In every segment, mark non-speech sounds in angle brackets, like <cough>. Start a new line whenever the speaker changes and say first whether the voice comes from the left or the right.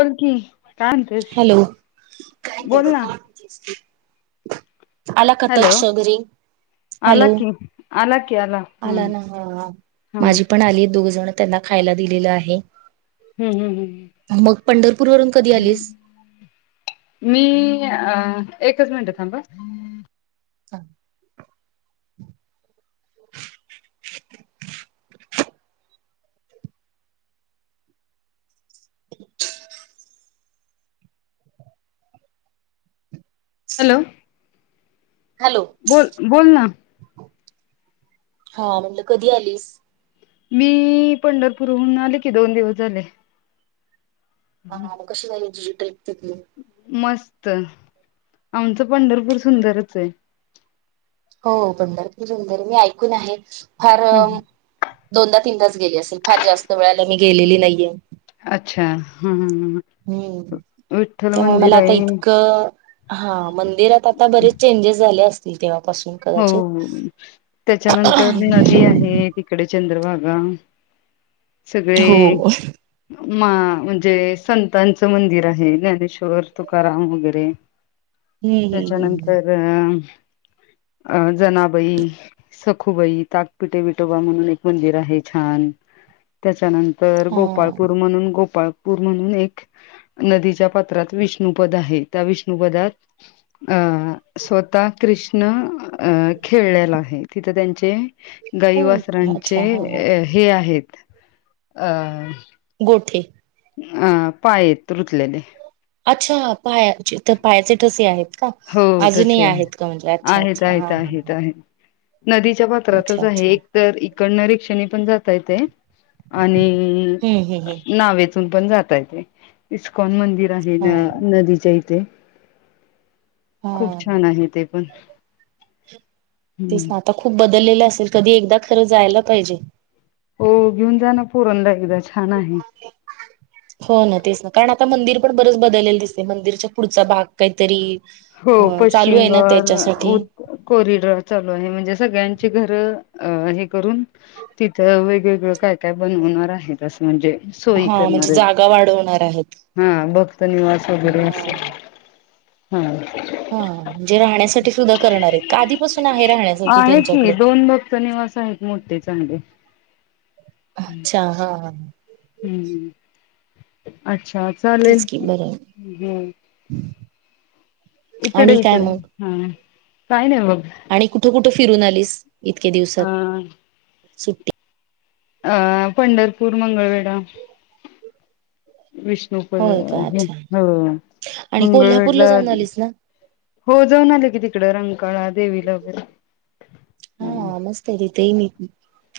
left: बोल की काय म्हणतेस
right: हॅलो
left: बोल ना
right: आला का
left: हॅलो
right: तकसं घरी
left: आला
right: हॅलो
left: की आला की
right: आला
left: हम्म
right: ना हो
left: हम्म
right: माझी पण आलीत दोघ जण त्यांना खायला दिलेलं आहे
left: हम्म हम्म हम्म
right: मग पंढरपूर वरून कधी आलीस?
left: मी अ एकच मिनटं थांब
right: <unintelligible> <unintelligible>
left: हॅलो
right: हॅलो
left: बोल बोल ना
right: हा म्हणजे कधी आलीस?
left: मी पंढरपूरहून आले की दोन दिवस झाले.
right: हा कशी झाली तुझी ट्रिप तिथली
left: मस्त आमचं पंढरपूर सुंदरच आहे.
right: हो पंढरपूर सुदंर आहे मी ऐकून आहे फार
left: हम्म
right: दोनदा तीन तास गेली असेल फार जास्त वेळाला मी गेलेली नाहीये.
left: अच्छा हम्म
right: हम्म
left: विठ्ठल
right: त्यामुळे
left: मंदिर
right: मला आता
left: आहे
right: इतकं हा मंदिरात आता बरेच चेंजेस झाले असतील तेव्हापासून
left: हो
right: कदाचित
left: त्याच्यानंतर नदी आहेत. तिकडे चंद्रभागा
right: हो
left: सगळे मा म्हणजे संतांचं मंदिर आहे ज्ञानेश्वर तुकाराम वगैरे.
right: <unintelligible> हम्म हम्म
left: त्याच्यानंतर अ अं जनाबाई सखुबाई, ताकपिटे विटोबा म्हणून एक मंदिर आहे छान. त्याच्यानंतर
right: हा
left: गोपाळपूर म्हणून गोपाळ पूर म्हणून एक नदीच्या पात्रात विष्णुपद आहे त्या विष्णुपदात अ स्वतः कृष्ण अ खेळलेला आहे तिथं त्यांचे गाई
right: हो का?
left: वासारांचे
right: अच्छा हा हा
left: हे आहेत. अ
right: गोठे
left: अ पाय येत रुतलेले.
right: अच्छा पाया त पायाचे ठसे आहेत. का
left: हो
right: अजूनही
left: ठसे आहे
right: आहेत का म्हणजे अच्छा
left: आहेत,
right: अच्छा
left: आहेत,
right: हा हा.
left: आहेत, आहेत. नदीच्या
right: अच्छा
left: पात्रातच आहे
right: अच्छा
left: एक तर इकडन रिक्षानी पण जात ता येतय आणि
right: हम्म हम्म हम्म
left: नावेत पण जाता ये इस्कॉन मंदिर आहे न
right: हा
left: नदीच्या इथे खूप
right: हा
left: छान आहे ते पण
right: तेच
left: हम्म.
right: ना आता खूप बदललेलं असेल कधी एकदा खरं जायला पाहिजे.
left: हो घेऊन जा ना पोरांना एकदा छान आहे.
right: हो ना तेच ना कारण आता मंदिर पण बरंच बदलेलं दिसते मंदिरच्या पुढचा भाग काहीतरी
left: हो
right: अ चालू आहे
left: पश्चिम
right: ना त्याच्यासाठी
left: उत कॉरिडॉर चालू आहे म्हणजे सगळ्यांची घरं अ हे करून तिथं वेगवेगळं काय काय बनवणार आहे. तस म्हणजे सोयी
right: हा म्हणजे
left: करणार आहे.
right: जागा वाढवणार आहेत
left: हा भक्त निवास वगैरे
right: हा
left: अस. हम्!
right: हा म्हणजे राहण्यासाठी सुद्धा करणार आहे आधीपासून आहे राहण्यासाठी
left: आहे
right: त्यांच्या
left: दोन भक्त निवास आहेत. मोठे चांगले हम्म.
right: अच्छा हा हां!
left: हम्म! अच्छा!
right: तेच
left: चालेल
right: की बरं
left: ह्. इकडे
right: आणि काय
left: इकडे
right: मग
left: हा काही नाही बघ.
right: आणि कुठं कुठं फिरून आलीस इतक्या दिवसात
left: अ
right: सुट्टी
left: अ पंढरपूर, मंगळवेढा विष्णू <unintelligible>
right: होय का
left: हे
right: अच्छा
left: ह
right: आणि कोल्हापूरला
left: मंगळवेढा
right: जाऊन आलीस ना
left: हो जाऊन आले की तिकडे रंगकाळा देवीला वगैरे
right: हा मस्त आहे तिथे मी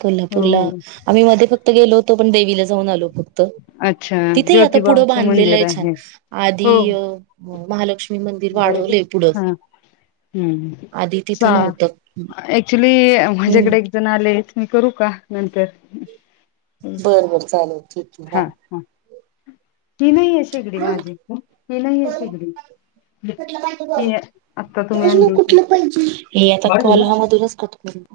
right: कोल्हापूरला
left: हो
right: आम्ही मध्ये फक्त गेलोतो पण देवीला जाऊन आलो फक्त
left: अच्छा
right: तिथेही आता पुढं
left: ज्योतिबाचं
right: बांधलेलं
left: मंदिर
right: आहे छान आधी
left: हो
right: महालक्ष्मी मी मंदिर वाढवले पुढं
left: हा हम्म
right: आधी तिथं
left: चा
right: नव्हतं.
left: ऍक्च्युली
right: हम्म
left: माझ्याकडे एक जण आले मी करू का नंतर ह्
right: बर बर चालेल ठीक
left: हा
right: आहे
left: हा. ही नाही आहेे शेगडी
right: हा
left: माझी ही नाहीये शेगडी. ही आत्ता तुम्ही आणली होती. भारी आहे ना अशी
right: <inaudible>